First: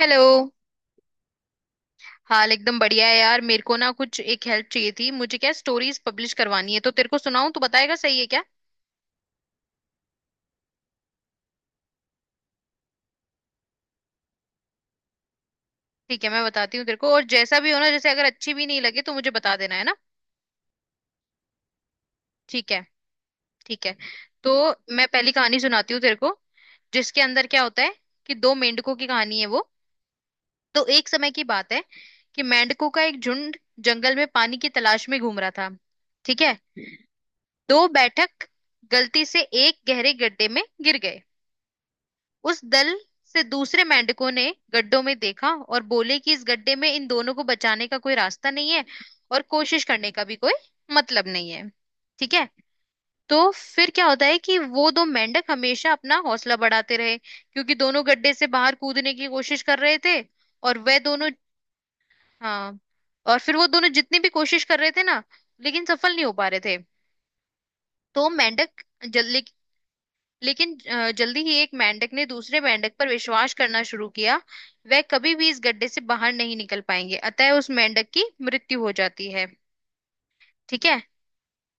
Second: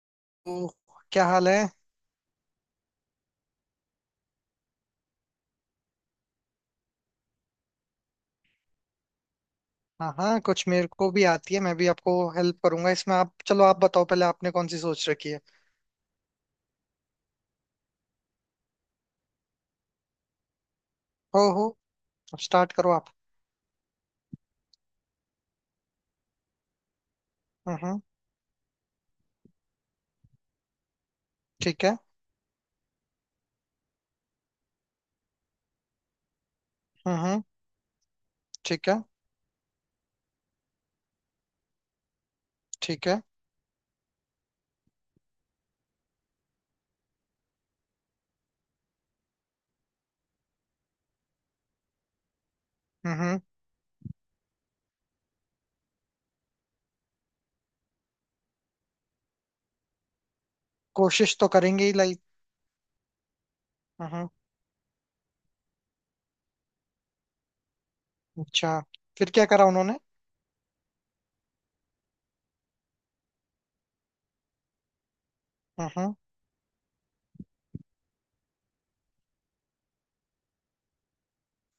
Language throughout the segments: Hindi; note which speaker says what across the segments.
Speaker 1: हेलो।
Speaker 2: तो क्या हाल है।
Speaker 1: हाल एकदम बढ़िया है यार। मेरे को ना कुछ एक हेल्प चाहिए थी। मुझे क्या स्टोरीज पब्लिश करवानी है, तो तेरे को सुनाऊं, तू बताएगा सही है क्या?
Speaker 2: हाँ हाँ, कुछ मेरे को भी आती है, मैं भी आपको हेल्प करूंगा इसमें। आप चलो, आप बताओ पहले आपने कौन सी सोच रखी है।
Speaker 1: ठीक है, मैं बताती हूँ तेरे को, और जैसा भी हो ना, जैसे अगर अच्छी भी नहीं लगे तो मुझे बता देना, है ना?
Speaker 2: हो हो। अब
Speaker 1: ठीक
Speaker 2: स्टार्ट
Speaker 1: है।
Speaker 2: करो आप।
Speaker 1: ठीक है। तो मैं पहली कहानी सुनाती हूँ तेरे को, जिसके अंदर क्या होता है
Speaker 2: हम्म।
Speaker 1: कि दो मेंढकों की कहानी है वो। तो एक समय की बात है
Speaker 2: ठीक है।
Speaker 1: कि मेंढकों का एक झुंड जंगल में पानी की तलाश में घूम रहा था। ठीक है।
Speaker 2: हम्म।
Speaker 1: दो बैठक
Speaker 2: ठीक है।
Speaker 1: गलती से एक गहरे गड्ढे में गिर गए। उस दल
Speaker 2: ठीक है।
Speaker 1: से दूसरे मेंढकों ने गड्ढों में देखा और बोले कि इस गड्ढे में इन दोनों को बचाने का कोई रास्ता नहीं है, और कोशिश करने का भी कोई मतलब नहीं है। ठीक है।
Speaker 2: हम्म।
Speaker 1: तो फिर क्या होता है कि वो दो मेंढक हमेशा अपना हौसला बढ़ाते रहे क्योंकि दोनों गड्ढे से बाहर कूदने की कोशिश कर रहे थे। और वह दोनों
Speaker 2: कोशिश तो करेंगे ही लाइक।
Speaker 1: हाँ, और फिर वो दोनों जितनी भी
Speaker 2: हम्म।
Speaker 1: कोशिश कर रहे थे ना, लेकिन सफल नहीं हो पा रहे थे। तो
Speaker 2: अच्छा,
Speaker 1: मेंढक
Speaker 2: फिर
Speaker 1: जल्दी
Speaker 2: क्या करा उन्होंने।
Speaker 1: जल्दी ही एक मेंढक ने दूसरे मेंढक पर विश्वास करना शुरू किया, वह कभी भी इस गड्ढे से
Speaker 2: हम्म।
Speaker 1: बाहर नहीं निकल पाएंगे, अतः उस मेंढक की मृत्यु हो जाती है। ठीक है।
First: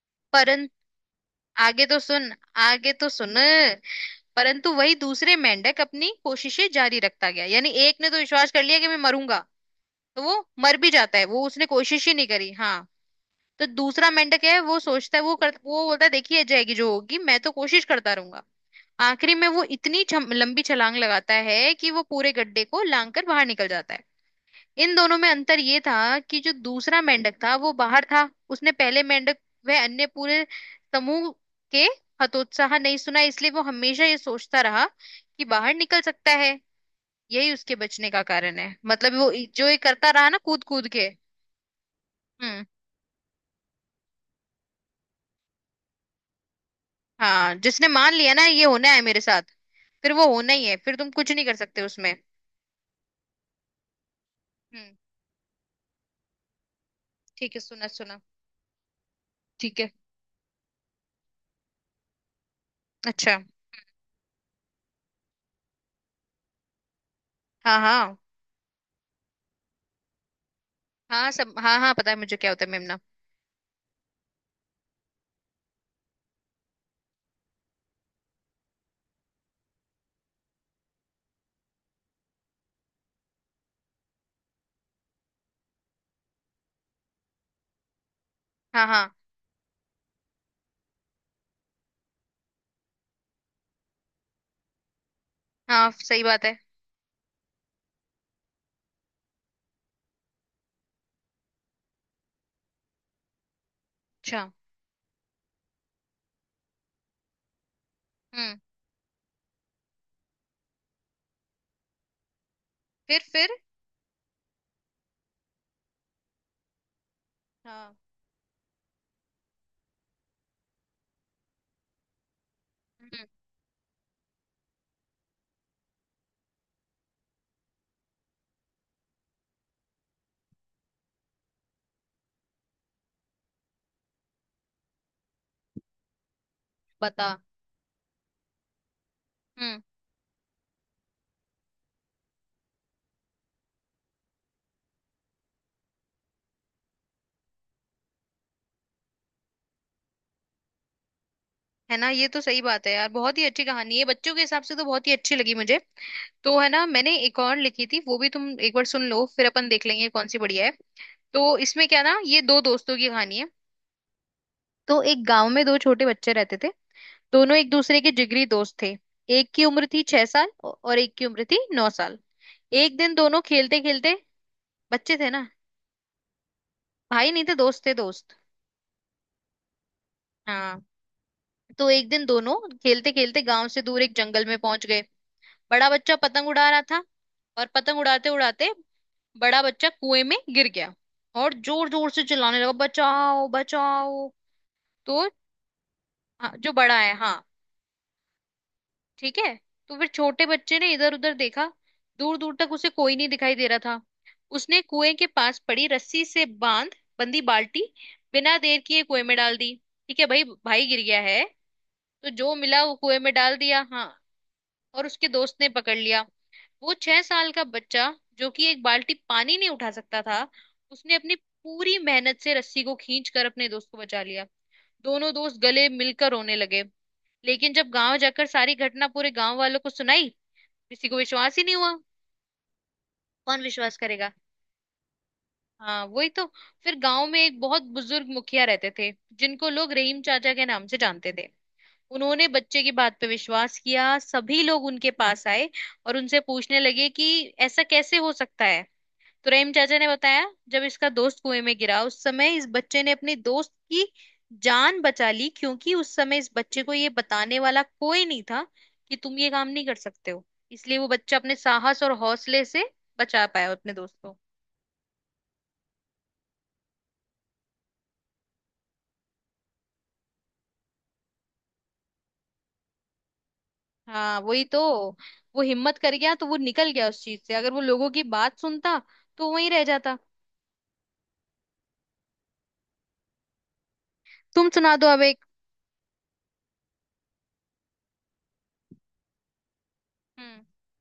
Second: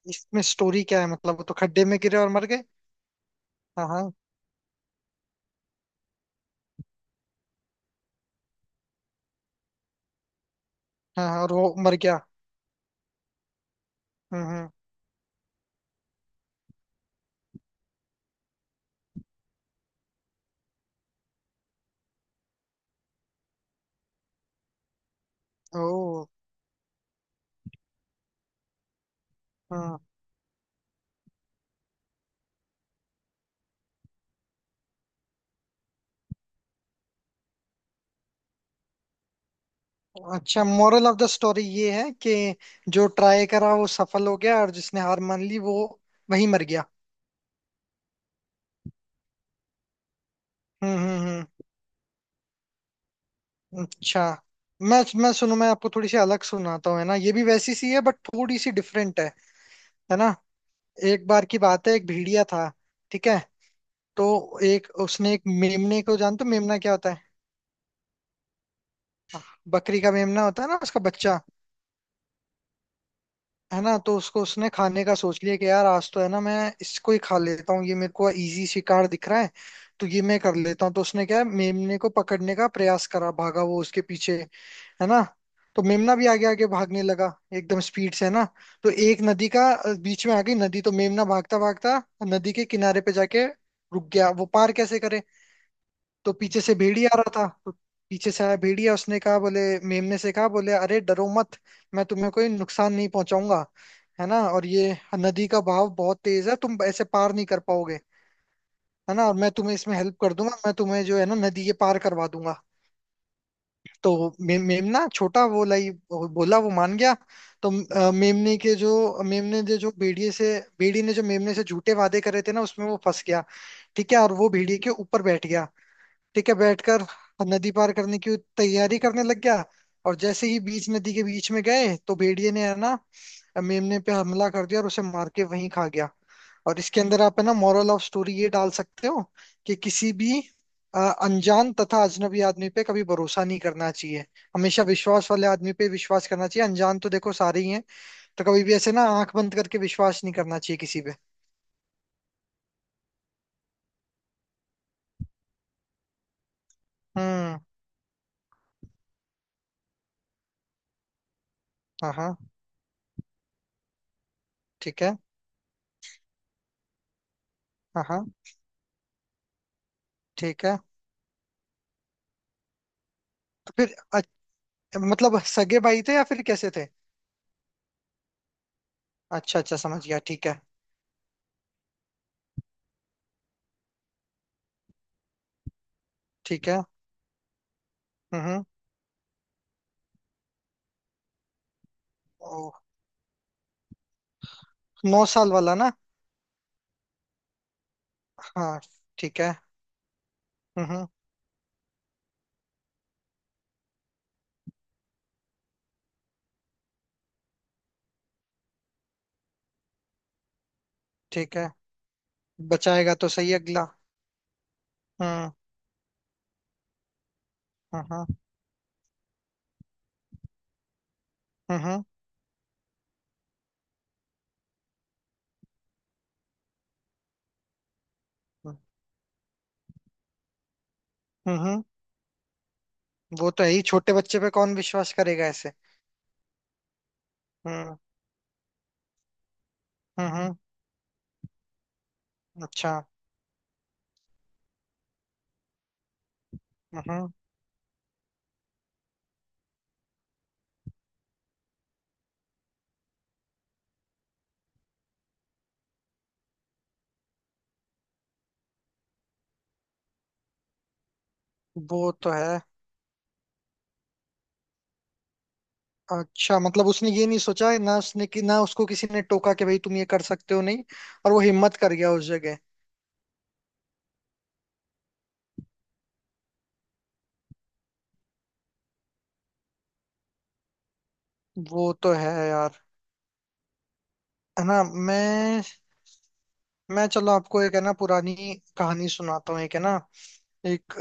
Speaker 2: इसमें
Speaker 1: परं
Speaker 2: स्टोरी क्या है, मतलब वो तो
Speaker 1: आगे
Speaker 2: खड्डे में
Speaker 1: तो
Speaker 2: गिरे और
Speaker 1: सुन,
Speaker 2: मर गए।
Speaker 1: आगे तो सुन।
Speaker 2: हाँ हाँ।
Speaker 1: परंतु वही दूसरे मेंढक अपनी कोशिशें जारी रखता गया, यानी एक ने तो विश्वास कर लिया कि मैं मरूंगा, तो वो मर भी जाता है,
Speaker 2: हाँ हाँ,
Speaker 1: वो
Speaker 2: और
Speaker 1: उसने
Speaker 2: वो मर
Speaker 1: कोशिश ही
Speaker 2: गया।
Speaker 1: नहीं करी। हाँ। तो दूसरा मेंढक है,
Speaker 2: हम्म।
Speaker 1: वो सोचता है वो बोलता है देखिए जाएगी जो होगी, मैं तो कोशिश करता रहूंगा। आखिरी में वो इतनी लंबी छलांग लगाता है कि वो पूरे गड्ढे को लांग कर बाहर निकल जाता है। इन दोनों में अंतर ये था कि जो दूसरा मेंढक था वो बाहर था, उसने पहले मेंढक
Speaker 2: ओ,
Speaker 1: वह अन्य पूरे समूह के हतोत्साह नहीं सुना, इसलिए वो हमेशा ये सोचता रहा कि बाहर निकल सकता है। यही उसके बचने का कारण है, मतलब वो जो ये करता रहा ना, कूद
Speaker 2: अच्छा
Speaker 1: कूद
Speaker 2: मोरल
Speaker 1: के।
Speaker 2: ऑफ द स्टोरी ये है कि
Speaker 1: हम्म।
Speaker 2: जो ट्राई करा वो सफल हो गया, और जिसने हार मान ली वो वहीं मर गया।
Speaker 1: हाँ, जिसने मान लिया ना ये होना है मेरे साथ, फिर वो होना ही है, फिर तुम कुछ नहीं कर
Speaker 2: हम्म।
Speaker 1: सकते उसमें।
Speaker 2: हम्म, अच्छा।
Speaker 1: हम्म।
Speaker 2: मैं सुनू, मैं आपको थोड़ी सी अलग सुनाता हूँ है ना। ये भी
Speaker 1: ठीक है,
Speaker 2: वैसी
Speaker 1: सुना
Speaker 2: सी है बट
Speaker 1: सुना।
Speaker 2: थोड़ी सी डिफरेंट है
Speaker 1: ठीक है।
Speaker 2: है ना। एक बार की बात है, एक भेड़िया था। ठीक
Speaker 1: अच्छा।
Speaker 2: है। तो एक उसने एक मेमने को, जानते हो मेमना क्या होता है।
Speaker 1: हाँ हाँ
Speaker 2: बकरी का मेमना होता है ना, उसका
Speaker 1: हाँ
Speaker 2: बच्चा।
Speaker 1: सब हाँ हाँ, पता है मुझे क्या होता है मेमना।
Speaker 2: है ना, तो उसको उसने खाने का सोच लिया कि यार आज तो है ना, मैं इसको ही खा लेता हूँ, ये मेरे को इजी शिकार दिख रहा है। तो ये मैं कर लेता हूँ। तो उसने क्या है, मेमने को पकड़ने का प्रयास करा, भागा वो उसके पीछे, है ना। तो मेमना भी आगे आगे भागने लगा एकदम स्पीड से, है ना।
Speaker 1: हाँ
Speaker 2: तो
Speaker 1: हाँ
Speaker 2: एक नदी का बीच में आ गई नदी। तो मेमना भागता भागता नदी के किनारे पे जाके रुक गया, वो पार कैसे करे।
Speaker 1: हाँ सही
Speaker 2: तो
Speaker 1: बात है।
Speaker 2: पीछे से भेड़िया आ रहा था। तो पीछे से आया भेड़िया, उसने कहा, बोले, मेमने से कहा, बोले अरे डरो मत, मैं तुम्हें कोई नुकसान नहीं पहुंचाऊंगा। है ना,
Speaker 1: अच्छा।
Speaker 2: और ये नदी का बहाव बहुत तेज है, तुम ऐसे पार नहीं कर पाओगे।
Speaker 1: हम्म।
Speaker 2: है ना, और मैं तुम्हें इसमें हेल्प कर दूंगा, मैं तुम्हें जो है ना नदी ये पार करवा दूंगा।
Speaker 1: फिर।
Speaker 2: तो मेमना छोटा, वो लाई, वो बोला, वो मान गया। तो
Speaker 1: हाँ।
Speaker 2: मेमने के जो, मेमने ने जो भेड़िए से, भेड़ी ने जो मेमने से झूठे वादे करे थे ना, उसमें वो फंस
Speaker 1: हम्म।
Speaker 2: गया। ठीक है, और वो भेड़िए के ऊपर बैठ गया। ठीक है, बैठकर नदी पार करने की तैयारी करने लग गया। और जैसे ही बीच नदी के बीच में गए तो भेड़िए ने है ना मेमने पे हमला कर दिया और उसे मार के वहीं खा गया। और इसके अंदर
Speaker 1: बता।
Speaker 2: आप है ना मॉरल ऑफ स्टोरी ये डाल सकते हो कि
Speaker 1: हम्म।
Speaker 2: किसी भी अनजान तथा अजनबी आदमी पे कभी भरोसा नहीं करना चाहिए। हमेशा विश्वास वाले आदमी पे विश्वास करना चाहिए, अनजान तो देखो सारे ही हैं। तो कभी भी ऐसे ना आंख बंद करके विश्वास नहीं करना चाहिए किसी पे।
Speaker 1: है ना, ये तो सही बात है यार, बहुत ही अच्छी कहानी है, बच्चों के हिसाब से तो बहुत ही अच्छी लगी मुझे। तो है ना, मैंने एक और
Speaker 2: हम्म।
Speaker 1: लिखी थी, वो भी तुम एक बार सुन लो, फिर अपन देख लेंगे कौन सी बढ़िया है। तो इसमें क्या
Speaker 2: हाँ
Speaker 1: ना,
Speaker 2: हाँ।
Speaker 1: ये दो दोस्तों की कहानी है। तो
Speaker 2: ठीक है।
Speaker 1: एक गांव में दो छोटे बच्चे रहते थे, दोनों एक दूसरे
Speaker 2: हाँ
Speaker 1: के
Speaker 2: हाँ।
Speaker 1: जिगरी दोस्त थे। एक की उम्र थी छह साल
Speaker 2: ठीक है।
Speaker 1: और एक की उम्र थी नौ साल। एक दिन दोनों
Speaker 2: तो
Speaker 1: खेलते
Speaker 2: फिर
Speaker 1: खेलते बच्चे थे
Speaker 2: मतलब
Speaker 1: ना।
Speaker 2: सगे भाई थे या फिर कैसे थे।
Speaker 1: भाई नहीं थे, दोस्त थे दोस्त।
Speaker 2: अच्छा अच्छा, समझ गया, ठीक है।
Speaker 1: हाँ। तो एक दिन दोनों खेलते खेलते गांव से दूर एक जंगल में पहुंच गए। बड़ा बच्चा पतंग
Speaker 2: ठीक
Speaker 1: उड़ा रहा
Speaker 2: है।
Speaker 1: था, और पतंग उड़ाते
Speaker 2: हम्म।
Speaker 1: उड़ाते बड़ा बच्चा कुएं में गिर गया, और जोर जोर से चिल्लाने लगा,
Speaker 2: ओ,
Speaker 1: बचाओ बचाओ।
Speaker 2: नौ
Speaker 1: तो
Speaker 2: साल वाला ना।
Speaker 1: हाँ, जो बड़ा है हाँ।
Speaker 2: हाँ।
Speaker 1: ठीक
Speaker 2: ठीक
Speaker 1: है।
Speaker 2: है।
Speaker 1: तो फिर छोटे बच्चे ने
Speaker 2: हम्म।
Speaker 1: इधर उधर देखा, दूर दूर तक उसे कोई नहीं दिखाई दे रहा था। उसने कुएं के पास पड़ी रस्सी से बांध बंदी बाल्टी बिना देर किए कुएं में डाल दी। ठीक है, भाई भाई गिर गया है,
Speaker 2: ठीक है।
Speaker 1: तो जो मिला वो
Speaker 2: बचाएगा
Speaker 1: कुएं
Speaker 2: तो
Speaker 1: में
Speaker 2: सही
Speaker 1: डाल दिया।
Speaker 2: अगला।
Speaker 1: हाँ। और उसके
Speaker 2: हम्म।
Speaker 1: दोस्त ने पकड़ लिया। वो छह साल का बच्चा
Speaker 2: हम्म।
Speaker 1: जो कि एक बाल्टी पानी नहीं उठा सकता था, उसने अपनी पूरी
Speaker 2: हम्म
Speaker 1: मेहनत से रस्सी को खींच कर अपने दोस्त को बचा लिया। दोनों दोस्त गले मिलकर रोने लगे, लेकिन जब गांव जाकर सारी घटना पूरे गांव वालों को सुनाई, किसी को विश्वास ही नहीं
Speaker 2: हम्म।
Speaker 1: हुआ।
Speaker 2: वो
Speaker 1: कौन
Speaker 2: तो है ही,
Speaker 1: विश्वास
Speaker 2: छोटे
Speaker 1: करेगा,
Speaker 2: बच्चे पे कौन विश्वास करेगा ऐसे।
Speaker 1: हाँ वही तो। फिर गांव में एक बहुत
Speaker 2: हम्म
Speaker 1: बुजुर्ग मुखिया रहते थे, जिनको लोग रहीम चाचा
Speaker 2: हम्म,
Speaker 1: के नाम से जानते थे। उन्होंने बच्चे की
Speaker 2: अच्छा।
Speaker 1: बात पे विश्वास किया, सभी लोग उनके पास आए और उनसे पूछने लगे कि
Speaker 2: हम्म।
Speaker 1: ऐसा कैसे हो सकता है। तो रहीम चाचा ने बताया, जब इसका दोस्त कुएं में गिरा उस समय इस बच्चे ने अपने दोस्त की जान बचा ली, क्योंकि उस समय इस बच्चे को ये बताने वाला कोई नहीं था कि तुम ये काम नहीं कर सकते हो, इसलिए वो बच्चा अपने साहस
Speaker 2: वो
Speaker 1: और
Speaker 2: तो है।
Speaker 1: हौसले से बचा पाया अपने दोस्त को।
Speaker 2: अच्छा, मतलब उसने ये नहीं सोचा, है ना उसने, कि ना उसको किसी ने टोका कि भाई तुम ये कर सकते हो नहीं, और वो हिम्मत कर गया उस जगह।
Speaker 1: हाँ वही तो, वो हिम्मत कर गया तो वो निकल गया उस चीज से, अगर वो लोगों की बात सुनता तो वहीं रह जाता।
Speaker 2: वो तो है यार। है
Speaker 1: तुम
Speaker 2: ना।
Speaker 1: सुना दो अब एक।
Speaker 2: मैं मैं चलो आपको एक है ना पुरानी कहानी सुनाता हूँ, एक है ना।
Speaker 1: हम्म।
Speaker 2: एक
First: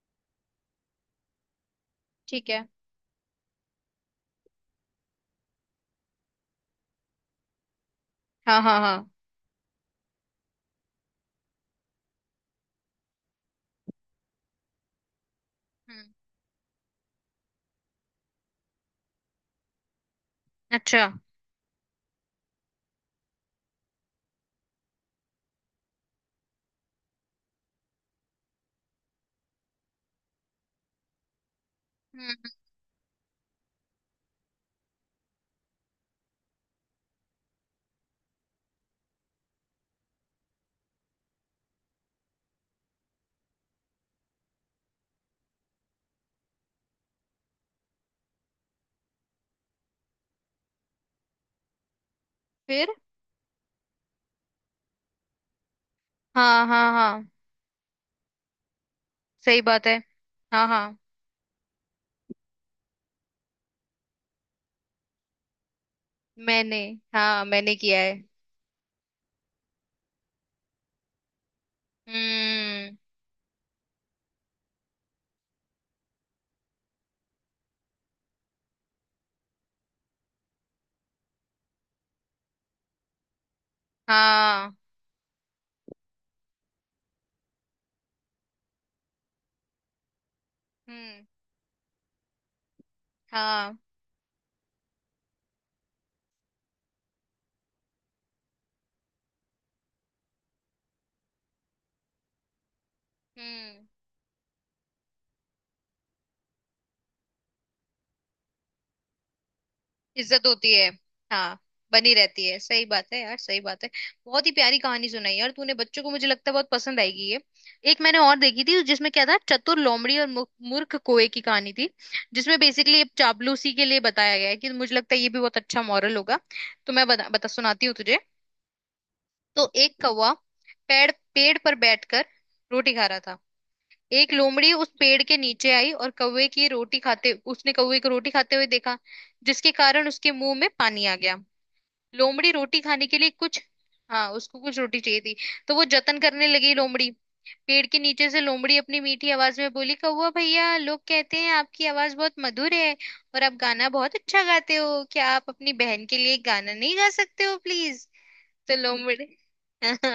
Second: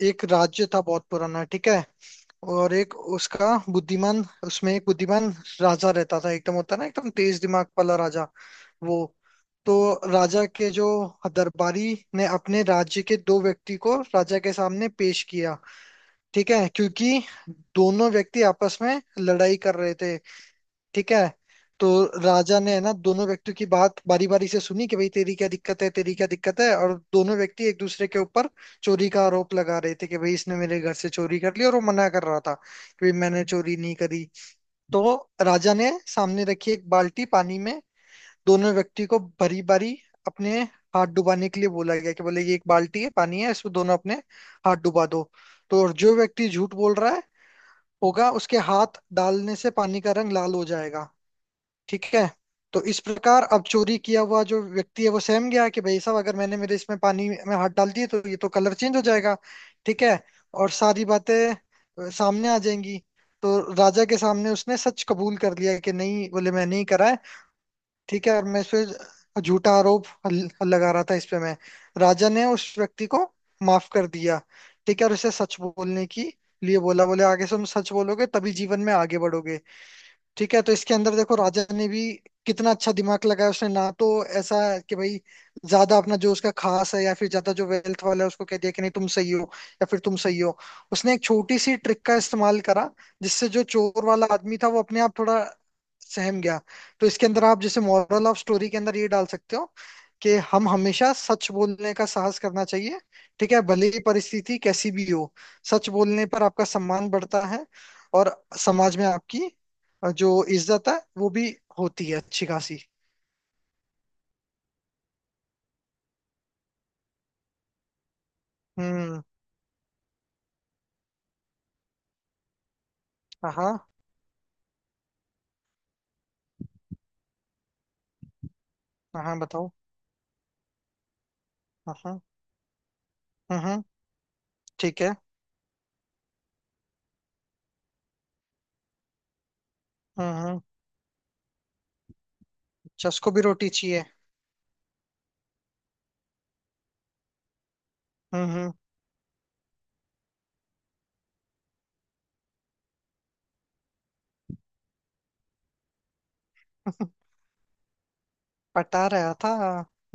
Speaker 2: एक राज्य था बहुत पुराना, ठीक है।
Speaker 1: ठीक है।
Speaker 2: और एक उसका बुद्धिमान, उसमें एक बुद्धिमान राजा रहता था, एकदम होता है ना एकदम तेज दिमाग वाला राजा।
Speaker 1: हाँ हाँ हाँ।
Speaker 2: वो, तो राजा के जो दरबारी ने अपने राज्य के दो व्यक्ति को राजा के सामने पेश किया।
Speaker 1: हम्म।
Speaker 2: ठीक है, क्योंकि दोनों व्यक्ति आपस में लड़ाई कर रहे थे।
Speaker 1: अच्छा।
Speaker 2: ठीक है। तो राजा ने है ना दोनों व्यक्तियों की बात बारी बारी से सुनी कि भाई तेरी क्या दिक्कत है, तेरी क्या दिक्कत है। और दोनों व्यक्ति एक दूसरे के ऊपर चोरी का आरोप लगा रहे थे कि भाई इसने मेरे घर से चोरी कर ली, और वो मना कर रहा था
Speaker 1: हम्म।
Speaker 2: कि भाई मैंने चोरी नहीं करी। तो राजा ने सामने रखी एक बाल्टी पानी में दोनों व्यक्ति को बारी बारी अपने हाथ डुबाने के लिए बोला गया कि बोले ये एक बाल्टी है, पानी है, इसमें दोनों अपने हाथ डुबा दो। तो और जो व्यक्ति झूठ बोल रहा है होगा उसके हाथ डालने से पानी का रंग लाल हो जाएगा, ठीक है। तो
Speaker 1: फिर।
Speaker 2: इस प्रकार अब चोरी किया हुआ जो व्यक्ति है वो सहम गया कि भाई साहब अगर मैंने
Speaker 1: हाँ
Speaker 2: मेरे
Speaker 1: हाँ
Speaker 2: इसमें पानी
Speaker 1: हाँ
Speaker 2: में हाथ डाल दिए तो ये तो कलर चेंज हो जाएगा।
Speaker 1: सही बात है।
Speaker 2: ठीक है,
Speaker 1: हाँ
Speaker 2: और
Speaker 1: हाँ।
Speaker 2: सारी बातें सामने आ जाएंगी। तो राजा के सामने उसने सच कबूल कर लिया कि नहीं, बोले मैं
Speaker 1: मैंने
Speaker 2: नहीं करा है।
Speaker 1: हाँ मैंने किया है।
Speaker 2: ठीक है, और मैं इस पे झूठा आरोप लगा रहा था इस पे मैं। राजा ने उस
Speaker 1: हम्म।
Speaker 2: व्यक्ति को माफ कर दिया, ठीक है। और उसे सच बोलने की लिए बोला, बोले आगे से तुम सच बोलोगे तभी जीवन में आगे बढ़ोगे। ठीक है, तो इसके अंदर देखो राजा ने भी कितना अच्छा दिमाग लगाया उसने ना। तो ऐसा
Speaker 1: हाँ।
Speaker 2: कि भाई ज्यादा अपना जो उसका खास है या फिर ज्यादा जो वेल्थ वाला है उसको कह दिया कि नहीं तुम सही हो, या फिर तुम सही हो। उसने एक
Speaker 1: हम्म।
Speaker 2: छोटी सी ट्रिक का इस्तेमाल करा, जिससे जो
Speaker 1: हाँ।
Speaker 2: चोर वाला आदमी था वो अपने आप थोड़ा सहम गया। तो इसके अंदर आप जैसे मॉरल ऑफ स्टोरी के अंदर ये डाल सकते हो कि हम हमेशा सच बोलने का साहस करना चाहिए। ठीक है,
Speaker 1: हम्म।
Speaker 2: भले ही परिस्थिति कैसी भी हो। सच बोलने पर आपका सम्मान बढ़ता है, और समाज में आपकी, और जो
Speaker 1: इज्जत होती है।
Speaker 2: इज्जत है वो भी
Speaker 1: हाँ।
Speaker 2: होती
Speaker 1: बनी
Speaker 2: है,
Speaker 1: रहती
Speaker 2: अच्छी
Speaker 1: है,
Speaker 2: खासी।
Speaker 1: सही बात है यार, सही बात है। बहुत ही प्यारी कहानी सुनाई यार तूने, बच्चों को मुझे लगता है बहुत पसंद आएगी ये। एक मैंने और देखी थी, जिसमें
Speaker 2: हम्म।
Speaker 1: क्या था, चतुर लोमड़ी और मूर्ख कोए की कहानी थी, जिसमें बेसिकली चापलूसी
Speaker 2: हाँ,
Speaker 1: के लिए बताया गया है कि मुझे लगता है ये भी बहुत अच्छा मॉरल होगा। तो मैं बता सुनाती हूँ तुझे।
Speaker 2: हाँ
Speaker 1: तो
Speaker 2: बताओ।
Speaker 1: एक कौवा पेड़ पेड़ पर
Speaker 2: हाँ।
Speaker 1: बैठकर रोटी खा रहा था।
Speaker 2: हम्म।
Speaker 1: एक लोमड़ी उस
Speaker 2: ठीक है।
Speaker 1: पेड़ के नीचे आई और कौवे की रोटी खाते उसने कौवे को रोटी खाते हुए देखा, जिसके कारण उसके मुंह
Speaker 2: हम्म।
Speaker 1: में पानी आ गया। लोमड़ी रोटी खाने के लिए
Speaker 2: चस्को भी
Speaker 1: कुछ,
Speaker 2: रोटी चाहिए।
Speaker 1: हाँ उसको कुछ रोटी चाहिए थी, तो वो जतन करने लगी। लोमड़ी पेड़ के नीचे से
Speaker 2: हम्म।
Speaker 1: लोमड़ी अपनी मीठी आवाज में बोली, कौवा भैया लोग कहते हैं आपकी आवाज बहुत मधुर है, और आप गाना बहुत अच्छा गाते हो, क्या आप अपनी बहन के लिए गाना नहीं गा सकते हो प्लीज। तो
Speaker 2: पटा
Speaker 1: लोमड़ी
Speaker 2: रहा था।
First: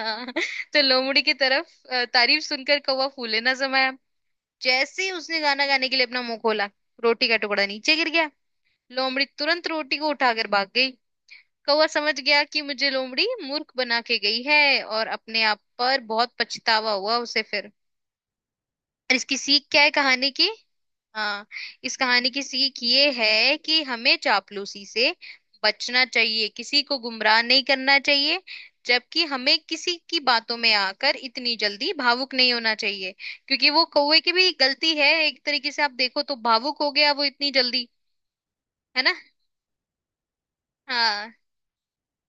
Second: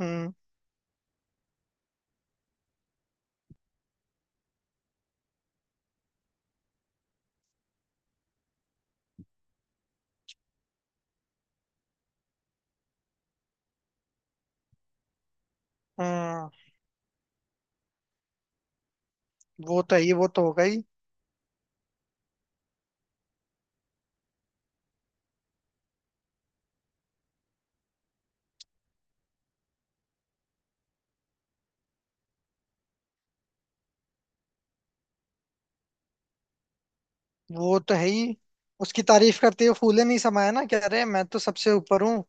Speaker 2: हम्म।
Speaker 1: तो लोमड़ी की तरफ तारीफ सुनकर कौवा फूले ना समाया। जैसे ही उसने गाना गाने के लिए अपना मुंह खोला, रोटी का टुकड़ा नीचे गिर गया, लोमड़ी तुरंत रोटी को उठाकर भाग गई। कौवा समझ गया कि मुझे लोमड़ी मूर्ख बना के गई है, और अपने आप पर बहुत
Speaker 2: हम्म।
Speaker 1: पछतावा हुआ उसे फिर। और इसकी सीख
Speaker 2: वो
Speaker 1: क्या है
Speaker 2: तो है ही, वो
Speaker 1: कहानी
Speaker 2: तो
Speaker 1: की।
Speaker 2: हो गई।
Speaker 1: हाँ। इस कहानी की सीख ये है कि हमें चापलूसी से बचना चाहिए, किसी को गुमराह नहीं करना चाहिए, जबकि हमें किसी की बातों में आकर इतनी जल्दी भावुक नहीं होना चाहिए। क्योंकि वो कौवे की भी गलती है एक तरीके से, आप देखो तो भावुक हो गया वो इतनी
Speaker 2: वो
Speaker 1: जल्दी।
Speaker 2: तो है ही,
Speaker 1: है
Speaker 2: उसकी
Speaker 1: ना।
Speaker 2: तारीफ करते हुए फूले नहीं समाया ना, कह रहे मैं
Speaker 1: हाँ।
Speaker 2: तो सबसे ऊपर हूँ।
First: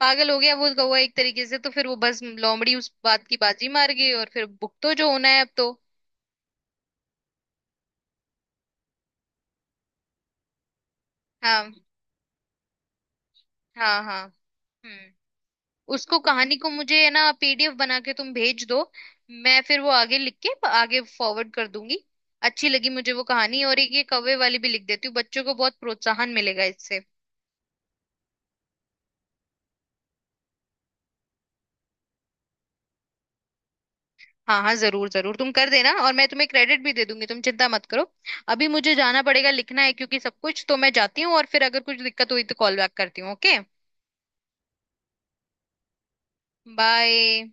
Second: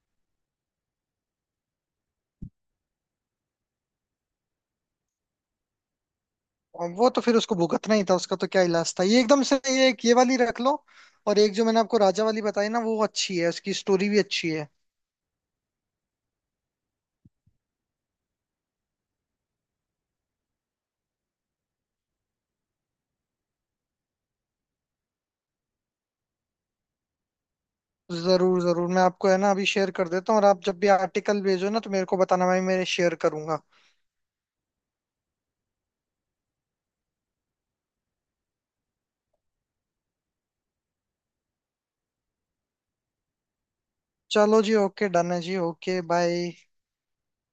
Speaker 1: पागल हो गया वो कौवा एक तरीके से, तो फिर वो बस लोमड़ी उस बात की बाजी मार गई, और फिर भुगतो जो होना है अब तो।
Speaker 2: और वो तो फिर उसको भुगतना ही था, उसका तो क्या इलाज था। ये एकदम से ये एक ये वाली रख लो, और एक जो
Speaker 1: हाँ
Speaker 2: मैंने आपको राजा वाली बताई ना वो अच्छी है, उसकी
Speaker 1: हाँ
Speaker 2: स्टोरी भी
Speaker 1: हाँ।
Speaker 2: अच्छी है।
Speaker 1: हम्म। उसको कहानी को मुझे है ना पीडीएफ बना के तुम भेज दो, मैं फिर वो आगे लिख के आगे फॉरवर्ड कर दूंगी। अच्छी लगी मुझे वो कहानी, और एक ये कौवे वाली भी लिख देती हूँ, बच्चों को बहुत प्रोत्साहन मिलेगा इससे।
Speaker 2: जरूर जरूर, मैं आपको है ना अभी शेयर कर देता हूँ, और आप जब भी आर्टिकल भेजो ना तो मेरे को बताना, मैं शेयर करूंगा।
Speaker 1: हाँ हाँ जरूर जरूर तुम कर देना, और मैं तुम्हें क्रेडिट भी दे दूंगी, तुम चिंता मत करो। अभी मुझे जाना पड़ेगा, लिखना है क्योंकि सब कुछ। तो मैं जाती हूँ, और फिर अगर कुछ दिक्कत हुई तो कॉल बैक करती हूँ, ओके।
Speaker 2: चलो जी, ओके डन है जी, ओके, बाय।
Speaker 1: बाय।